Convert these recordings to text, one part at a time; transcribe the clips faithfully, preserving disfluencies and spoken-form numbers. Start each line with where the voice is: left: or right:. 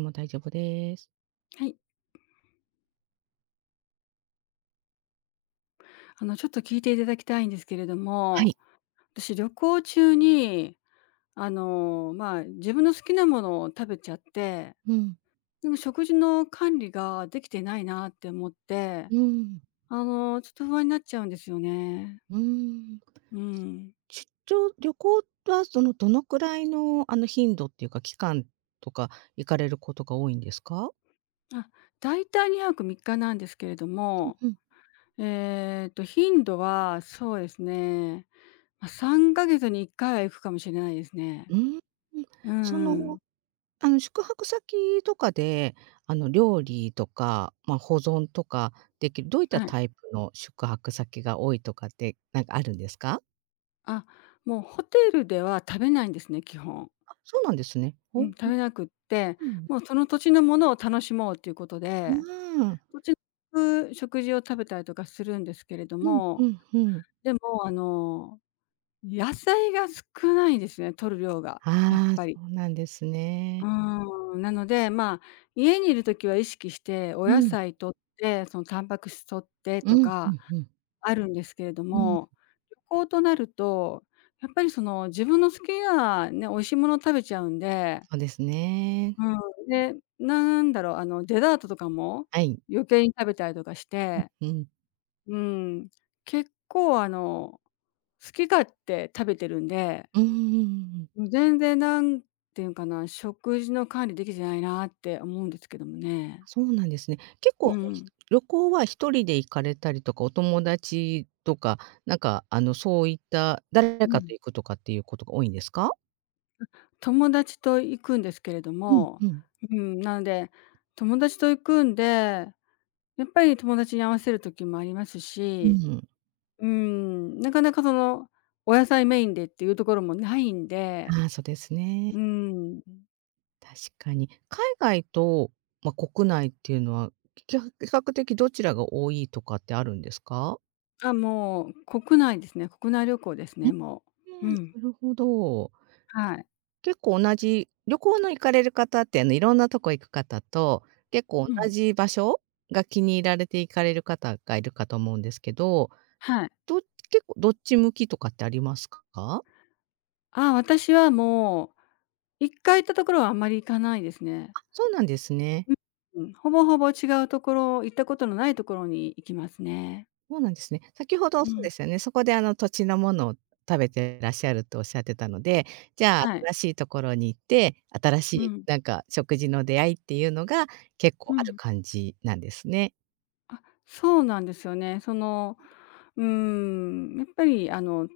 right: も大丈夫です。
left: はい。あの、ちょっと聞いていただきたいんですけれど
right: は
left: も、
right: い。
left: 私、旅行中に、あの、まあ、自分の好きなものを食べちゃって、
right: うん、
left: でも食事の管理ができてないなって思って、
right: うん、
left: あの、ちょっと不安になっちゃうんですよね。
right: うん。
left: うん。
right: 出張旅行はそのどのくらいのあの頻度っていうか、期間とか行かれることが多いんですか？
left: あ、だいたいにはくさんにちなんですけれども、
right: うん、うん。
left: えっと、頻度はそうですね、ま、さんかげつにいっかいは行くかもしれないですね。
right: うーん。
left: う
right: そ
left: んう
right: の、
left: ん。
right: あの、宿泊先とかで、あの、料理とか、ま、保存とかできるどういった
left: はい。
right: タイプの宿泊先が多いとかって、なんかあるんですか？
left: あ、もうホテルでは食べないんですね、基本。
right: あ、そうなんですね。ほ
left: う
right: う。
left: ん、食べなくって、
right: うん。
left: もうその土地のものを楽しもうということ
right: あ
left: で、
right: あ
left: 土地の食事を食べたりとかするんですけれど
right: うん、う
left: も、
right: ん、うん。
left: でもあの、野菜が少ないんですね、摂る量が、やっ
right: ああ、
left: ぱり。
right: そうなんですね。
left: うーん、なので、まあ、家にいる時は意識してお
right: う
left: 野
right: ん、
left: 菜摂って、そのタンパク質摂って
right: うん、
left: と
right: うん
left: か
right: うん。
left: あるんですけれど
right: うん、
left: も、旅行となると、やっぱりその自分の好きなね、美味しいもの食べちゃうんで、
right: そうですね。
left: うん、で、なんだろう、あのデザートとかも
right: はい。
left: 余計に食べたりとかして、
right: うん。
left: うん、結構あの、好き勝手食べてるんで
right: うんうんうんうん。
left: もう全然なんていうんかな、食事の管理できてないなって思うんですけどもね。
right: そうなんですね。結構、あ
left: う
right: の、ひ
left: ん。
right: 旅行は一人で行かれたりとか、お友達とか、なんか、あの、そういった誰
left: う
right: かと
left: ん。
right: 行くとかっていうことが多いんですか？
left: 友達と行くんですけれど
right: うん。
left: も、
right: うん。
left: うん、なので、友達と行くんで、やっぱり友達に合わせる時もあります
right: う
left: し、
right: ん。
left: うん、なかなかその、お野菜メインでっていうところもないんで、
right: ああ、そうですね。
left: うん。
right: 確かに。海外と、ま、国内っていうのは、きゃ比較的どちらが多いとかってあるんですか？
left: あ、もう国内ですね。国内旅行です
right: う
left: ね、も
right: う
left: う。
right: ん、
left: う
right: な
left: ん。
right: るほど。
left: はい。
right: 結構同じ旅行の行かれる方って、あの、いろんなとこ行く方と、結構
left: う
right: 同
left: ん。
right: じ場所が気に入られて行かれる方がいるかと思うんですけど、
left: はい。
right: ど結構どっち向きとかってありますか？あ、
left: あ、私はもう一回行ったところはあんまり行かないですね。
right: そうなんですね。
left: うん、ほぼほぼ違うところ、行ったことのないところに行きますね。
right: そうなんですね。先ほど
left: う
right: そう
left: ん、
right: ですよね、そこで、あの、土地のものを食べてらっしゃるとおっしゃってたので、じゃあ、
left: はい。
right: 新しいところに行って、新し
left: う
right: い、
left: ん、
right: なんか、食事の出会いっていうのが結構
left: う
right: ある
left: ん。
right: 感じなんですね。
left: あ、そうなんですよね。その、うーん、やっぱりあの、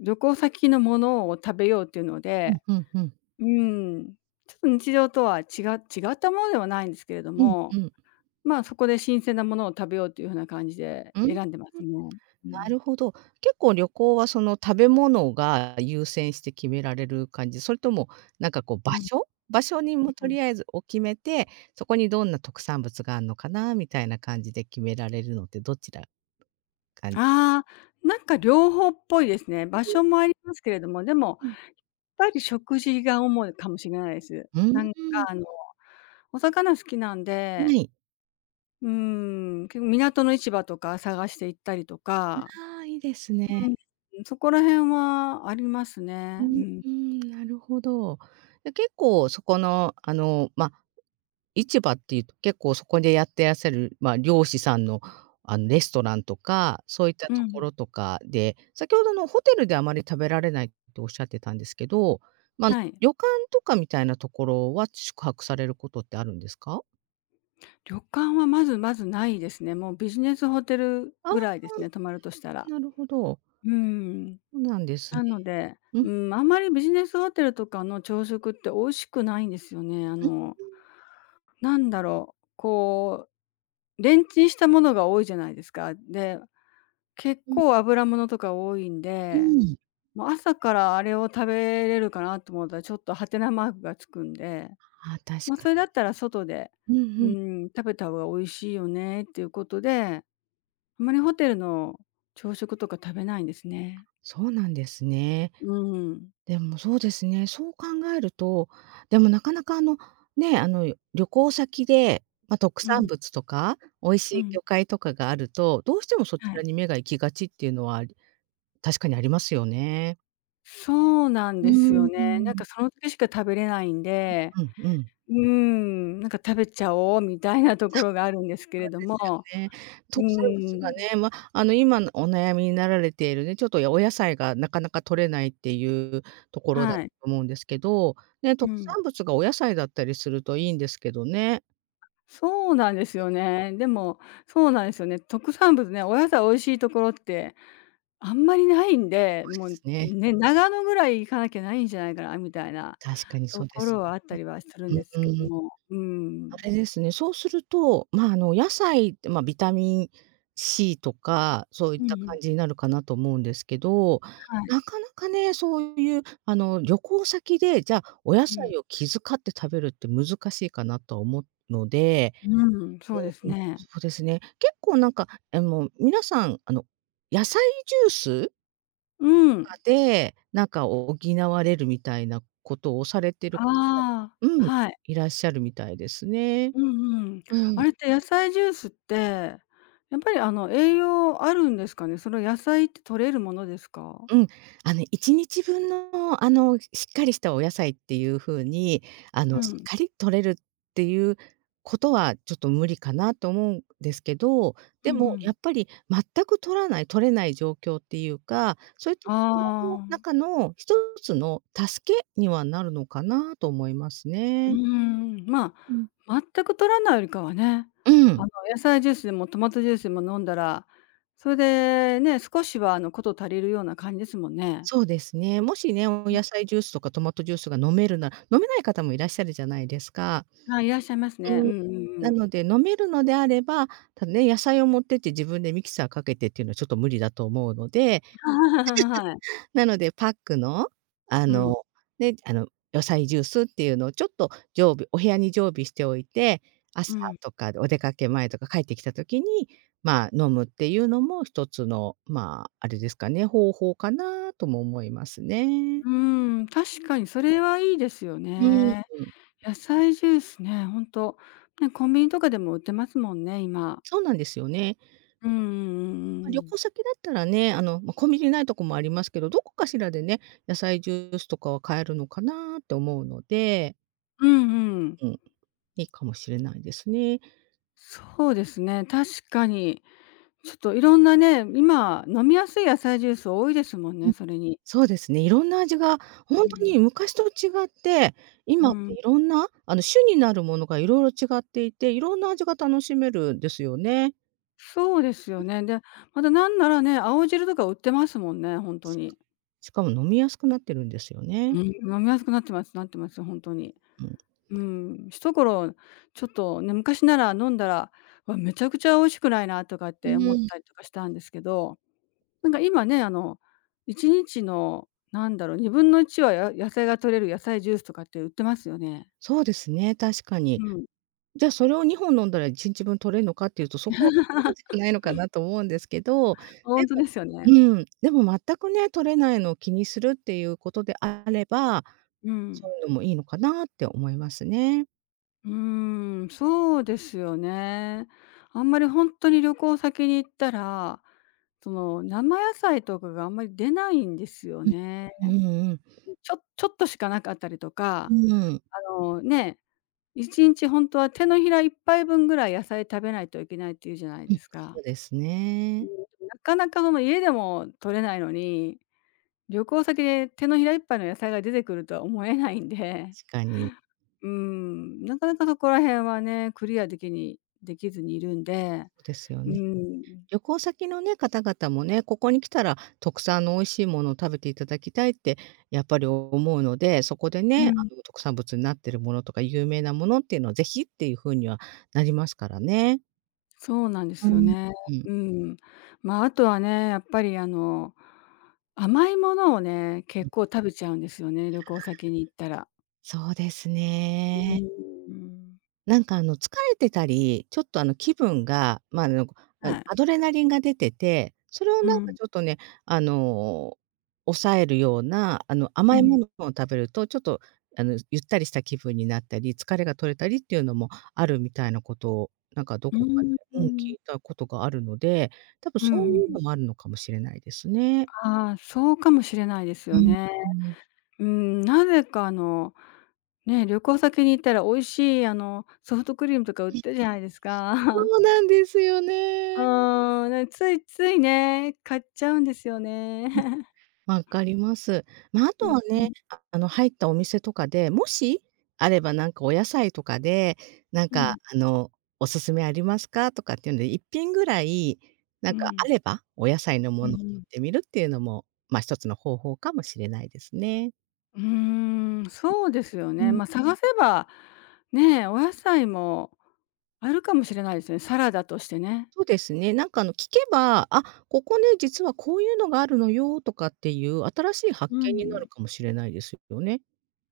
left: 旅行先のものを食べようっていうの
right: うん、
left: で、
right: うんうん。
left: うん、ちょっと日常とは違違ったものではないんですけれど
right: うんう
left: も、
right: ん。
left: まあ、そこで新鮮なものを食べようというふうな感じで
right: うん。
left: 選んでますね。う
right: な
left: ん。
right: るほど。結構旅行はその食べ物が優先して決められる感じ？それともなんかこう場
left: うんうん。
right: 所？場所にもとりあえずを決めて、そこにどんな特産物があるのかなみたいな感じで決められるのってどちらかん
left: ああ、なんか両方っぽいですね。場所もありますけれども、でも、
right: うん。
left: やっぱり食事が主いかもしれないです。
right: うー
left: なんか
right: ん、
left: あの、お魚好きなん
right: は
left: で、
right: い。
left: うーん、結構港の市場とか探して行ったりとか、
right: ああ、いいですね。
left: うん、そこら辺はあります
right: う
left: ね。う
right: ん、う
left: ん。
right: ーん、なるほど。で、結構そこのあの、ま、市場っていうと結構そこでやってらっしゃる、まあ、漁師さんの、あの、レストランとか、そういった
left: う
right: とこ
left: ん。
right: ろとかで、先ほどのホテルであまり食べられないっておっしゃってたんですけど、まあ、
left: はい。
right: 旅館とかみたいなところは宿泊されることってあるんですか？
left: 旅館はまずまずないですね。もうビジネスホテル
right: ああ、
left: ぐらいですね、泊まるとしたら。
right: なるほど。
left: うーん。
right: そうなんです
left: な
right: ね。
left: ので、
right: う
left: う
right: ん、
left: ん、あんまりビジネスホテルとかの朝食って美味しくないんですよね。あ
right: うん、
left: の、なんだろう、こう、レンチンしたものが多いじゃないですか。で、結
right: うん、
left: 構油物とか多いん
right: う
left: で、
right: ん。
left: もう朝からあれを食べれるかなと思ったら、ちょっとハテナマークがつくんで、
right: ああ、
left: ま
right: 確
left: あ、
right: か
left: それ
right: に。
left: だったら外で、
right: うん
left: う
right: うん。
left: ん、食べた方が美味しいよねっていうことで、あまりホテルの朝食とか食べないんですね。
right: そうなんですね。
left: うん。
right: でもそうですね、そう考えると、でもなかなかあの、ね、あの、旅行先で、ま、特
left: う
right: 産
left: ん、
right: 物とか、美味し
left: う
right: い
left: ん、
right: 魚介とかがあると、どうしてもそち
left: はい。
right: らに目が行きがちっていうのは、あり確かにありますよね。
left: そうなん
right: う
left: ですよ
right: ー
left: ね。なんか
right: ん。
left: その時しか食べれないんで、
right: うんうんうん。
left: うーん、なんか食べちゃおうみたいなところがあるんですけれども、
right: ね、
left: うー
right: 特産物が
left: ん、
right: ね、ま、あの、今のお悩みになられているね、ちょっとお野菜がなかなか取れないっていうところだと
left: はい、
right: 思うんですけど、ね、
left: う
right: 特
left: ん。
right: 産物がお野菜だったりするといいんですけどね。
left: そうなんですよね。でも、そうなんですよね。特産物ね、お野菜美味しいところってあんまりないんで、
right: そう
left: も
right: で
left: う
right: すね。
left: ね、長野ぐらい行かなきゃないんじゃないかなみたいな
right: 確かに
left: と
right: そうで
left: こ
right: す
left: ろはあった
right: ね。
left: りはするんです
right: う
left: けど
right: ーん、
left: も、うーん。
right: あれですね、そうすると、まあ、あの、野菜って、ま、ビタミンシー とか、そうい
left: う
right: っ
left: ん
right: た
left: うん。
right: 感じになるかなと思うんですけど、
left: はい。
right: なかなかね、そういう、あの、旅行先で、じゃあ、お野
left: うん。
right: 菜を気遣って食べるって難しいかなとは思うので、
left: うん、そうですね。
right: そうですね、結構なんか、あの、皆さん、あの、野菜ジュース
left: うん。
right: で、なんか補われるみたいなことをされてる
left: あ
right: 方も
left: あ、
right: うん、
left: はい。
right: いらっしゃるみたいですね。
left: うんうん。
right: う
left: あ
right: ん、
left: れって野菜ジュースって、やっぱりあの栄養あるんですかね？その野菜って摂れるものですか？
right: うん。あの、いちにちぶんの、あの、しっかりしたお野菜っていう風に、あ
left: う
right: の、しっ
left: ん。
right: かり摂れるっていうことはちょっと無理かなと思うんですけど、
left: う
right: で
left: んう
right: もや
left: ん。
right: っぱり全く摂らない、摂れない状況っていうか、そういったところの
left: ああ、
right: 中の一つの助けにはなるのかなと思います
left: うー
right: ね。
left: ん、ま
right: うん。
left: あ、全く摂らないよりかはね、
right: う
left: あ
right: ん。
left: の野菜ジュースでもトマトジュースでも飲んだら、それでね、少しはあの事足りるような感じですもんね。
right: そうですね。もしね、お
left: うん。
right: 野菜ジュースとかトマトジュースが飲めるなら飲めない方もいらっしゃるじゃないですか。
left: あ、いらっしゃいますね。
right: う
left: う
right: ん。
left: んうんう
right: な
left: ん。
right: ので飲めるのであれば、ただね、野菜を持ってって自分でミキサーかけてっていうのはちょっと無理だと思うので、
left: はい。
right: なのでパックの、あ
left: うん、
right: の、ね、あの、野菜ジュースっていうのをちょっと常備お部屋に常備しておいて、
left: う
right: 朝
left: ん。
right: とかお出かけ前とか帰ってきた時に、まあ、飲むっていうのも一つの、まあ、あれですかね、方法かなとも思いますね。
left: うーん、確かにそれはいいですよ
right: うん、
left: ね。野菜ジュースね、ほんと、ね、コンビニとかでも売ってますもんね、今。
right: そうなんですよね。
left: うんうんうん
right: まあ、
left: う
right: 旅
left: ん。
right: 行先だったらね、あの、ま、コンビニないとこもありますけど、どこかしらでね、野菜ジュースとかは買えるのかなって思うので、
left: うんうん。
right: うん、いいかもしれないですね。
left: そうですね、確かに。ちょっといろんなね、今飲みやすい野菜ジュース多いですもん
right: う
left: ね、
right: ん、
left: それに。
right: そうですね、いろんな味がほ
left: う
right: んと
left: ん。
right: に昔と違って、
left: う
right: 今っ
left: ん。
right: ていろんな、あの、種になるものが色々違っていて、いろんな味が楽しめるんですよね。
left: そうですよね。で、またなんならね、青汁とか売ってますもんね、ほんと
right: し
left: に。
right: しかも飲みやすくなってるんですよ
left: う
right: ね。
left: ん、飲みやすくなってますなってます、ほんとに。
right: うん。
left: うん、一頃ちょっとね、昔なら飲んだら、わ、めちゃくちゃ美味しくないなとかっ
right: う
left: て思
right: ー
left: っ
right: ん、
left: たりとかしたんですけど、なんか今ね、あの、いちにちのなんだろう、にぶんのいちはや野菜が取れる野菜ジュースとかって売ってますよね。
right: そうですね、確か
left: う
right: に。
left: ん、
right: じゃ、あそれをにほん飲んだらいちにちぶん取れるのかっていうと、そこはそういうことじゃないのかなと思うんですけど、
left: ほ
right: で
left: んと
right: も
left: ですよね。
right: うん、でも全くね、取れないのを気にするっていうことであれば、
left: う
right: そ
left: ん。
right: ういうのもいいのかなって思いますね。
left: うーん、そうですよね。あんまりほんとに旅行先に行ったら、その生野菜とかがあんまり出ないんですよね。
right: うんうん。
left: ちょちょっとしかなかったりと
right: う
left: か、
right: ん。
left: あの、ね、いち日本当は手のひらいっぱいぶんぐらい野菜食べないといけないっていうじゃない
right: うん、
left: ですか。
right: そうです
left: うん、
right: ね。
left: なかなかその家でも取れないのに、旅行先で手のひらいっぱ杯の野菜が出てくるとは思えないんで。
right: 確かに。
left: うーん、なかなかそこら辺はね、クリアできにできずにいるんで、
right: そうですよ
left: うー
right: ね。
left: ん、
right: 旅行先のね、方々もね、ここに来たら特産の美味しいものを食べていただきたいってやっぱり思うので、そこで
left: う
right: ね、
left: ん、
right: あの、特産物になってるものとか有名なものっていうのは是非っていう風にはなりますからね。
left: そうなんで
right: う
left: すよ
right: ん。
left: ね。
right: うん。
left: うん。まあ、あとはね、やっぱりあの、甘いものをね、結構食べちゃうんですよね、旅行先に行ったら。
right: そうです
left: う
right: ね。
left: ん。
right: なんかあの疲れてたり、ちょっとあの気分が、まあ、あの、あ、
left: はい。
right: アドレナリンが出てて、それを
left: う
right: なんか
left: ん。
right: ちょっとね、あの、抑えるような、あの
left: う
right: 甘い
left: ん。
right: ものを食べると、ちょっとあのゆったりした気分になったり、疲れが取れたりっていうのもあるみたいなことを、なんかど
left: う
right: こか
left: ー
right: で、うん、聞
left: ん。
right: いたことがあるので、多分
left: うん
right: そういう
left: う
right: の
left: ん。
right: もあるのかもしれないですね。
left: ああ、そうかもしれないです
right: う
left: よ
right: ん、
left: ね。
right: うん。
left: うーん、なぜかあの、ね、旅行先に行ったら美味しいあの、ソフトクリームとか売ってるじゃないです
right: そ
left: か。
right: うなんですよ
left: う
right: ね。
left: ーん、ね、ついついね、買っちゃうんですよね。
right: 分かります。まあ、あ
left: う
right: と
left: ん、
right: は
left: う
right: ね、
left: ん。
right: ああの、入ったお店とかで、もしあればなんかお野菜とかで、なん
left: う
right: か、
left: ん。
right: あの、「おすすめありますか？」とかっていうので、いっぴん品ぐらい、な
left: う
right: んかあ
left: ん。
right: れば、お野菜の
left: う
right: ものを取
left: ん。
right: ってみるっていうのも、まあ、一つの方法かもしれないですね。
left: うーん、そうですよ
right: う
left: ね。
right: ん。
left: ま、探せば、ね、お野菜もあるかもしれないですね、サラダとしてね。
right: そうですね、なんか、あの、聞けば、「あ、ここね、実はこういうのがあるのよ」とかっていう新しい発
left: う
right: 見になる
left: ん、
right: かもしれないですよね。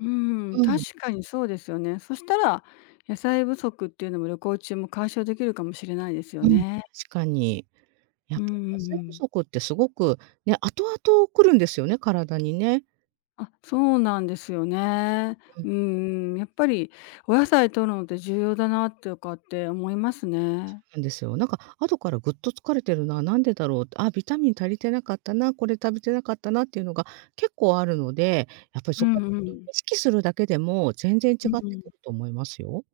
left: うん、
right: うん、
left: 確かにそうですよね。そしたら、野菜不足っていうのも旅行中も解消できるかもしれないですよ
right: うん、
left: ね。
right: 確かに。やっ
left: うん
right: ぱ
left: う
right: り野
left: んう
right: 菜不
left: ん。
right: 足ってすごく、ね、後々来るんですよね、体にね。
left: あ、そうなんですよね。
right: うん、
left: うんやっぱりお野菜摂るのって重要だなとかって思いますね。
right: なんですよ。なんか後からぐっと疲れてるな、なんでだろう、あ、ビタミン足りてなかったな、これ食べてなかったなっていうのが結構あるので、やっぱり
left: う
right: そこ
left: ん
right: は
left: うん。
right: 意識するだけでも全然違っ
left: う
right: て
left: ん
right: く
left: うん。
right: ると思いますよ。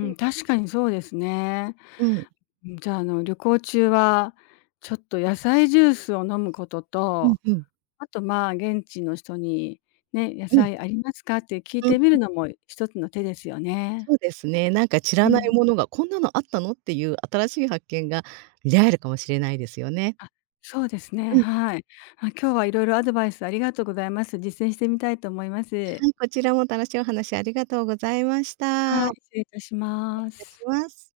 right: うん、
left: 確かにそうですね。
right: うん、
left: じゃあ、あの、旅行中は、ちょっと野菜ジュースを飲むこと
right: うん、
left: と
right: う
left: あと、まあ、現地の人にね、「野
right: ん、
left: 菜ありますか？」って聞い
right: うん。
left: てみるのも一つの手ですよね。
right: そうですね。なんか知
left: う
right: らない
left: ん。
right: ものが、こんなのあったのっていう新しい発見が見られるかもしれないですよね。
left: あ、そうですね、
right: うん、
left: はい。あ、今日はいろいろアドバイスありがとうございます。実践してみたいと思います。
right: はい、こちらも楽しいお話ありがとうございました。
left: はい、失礼いたしま
right: いたし
left: す。
right: ます。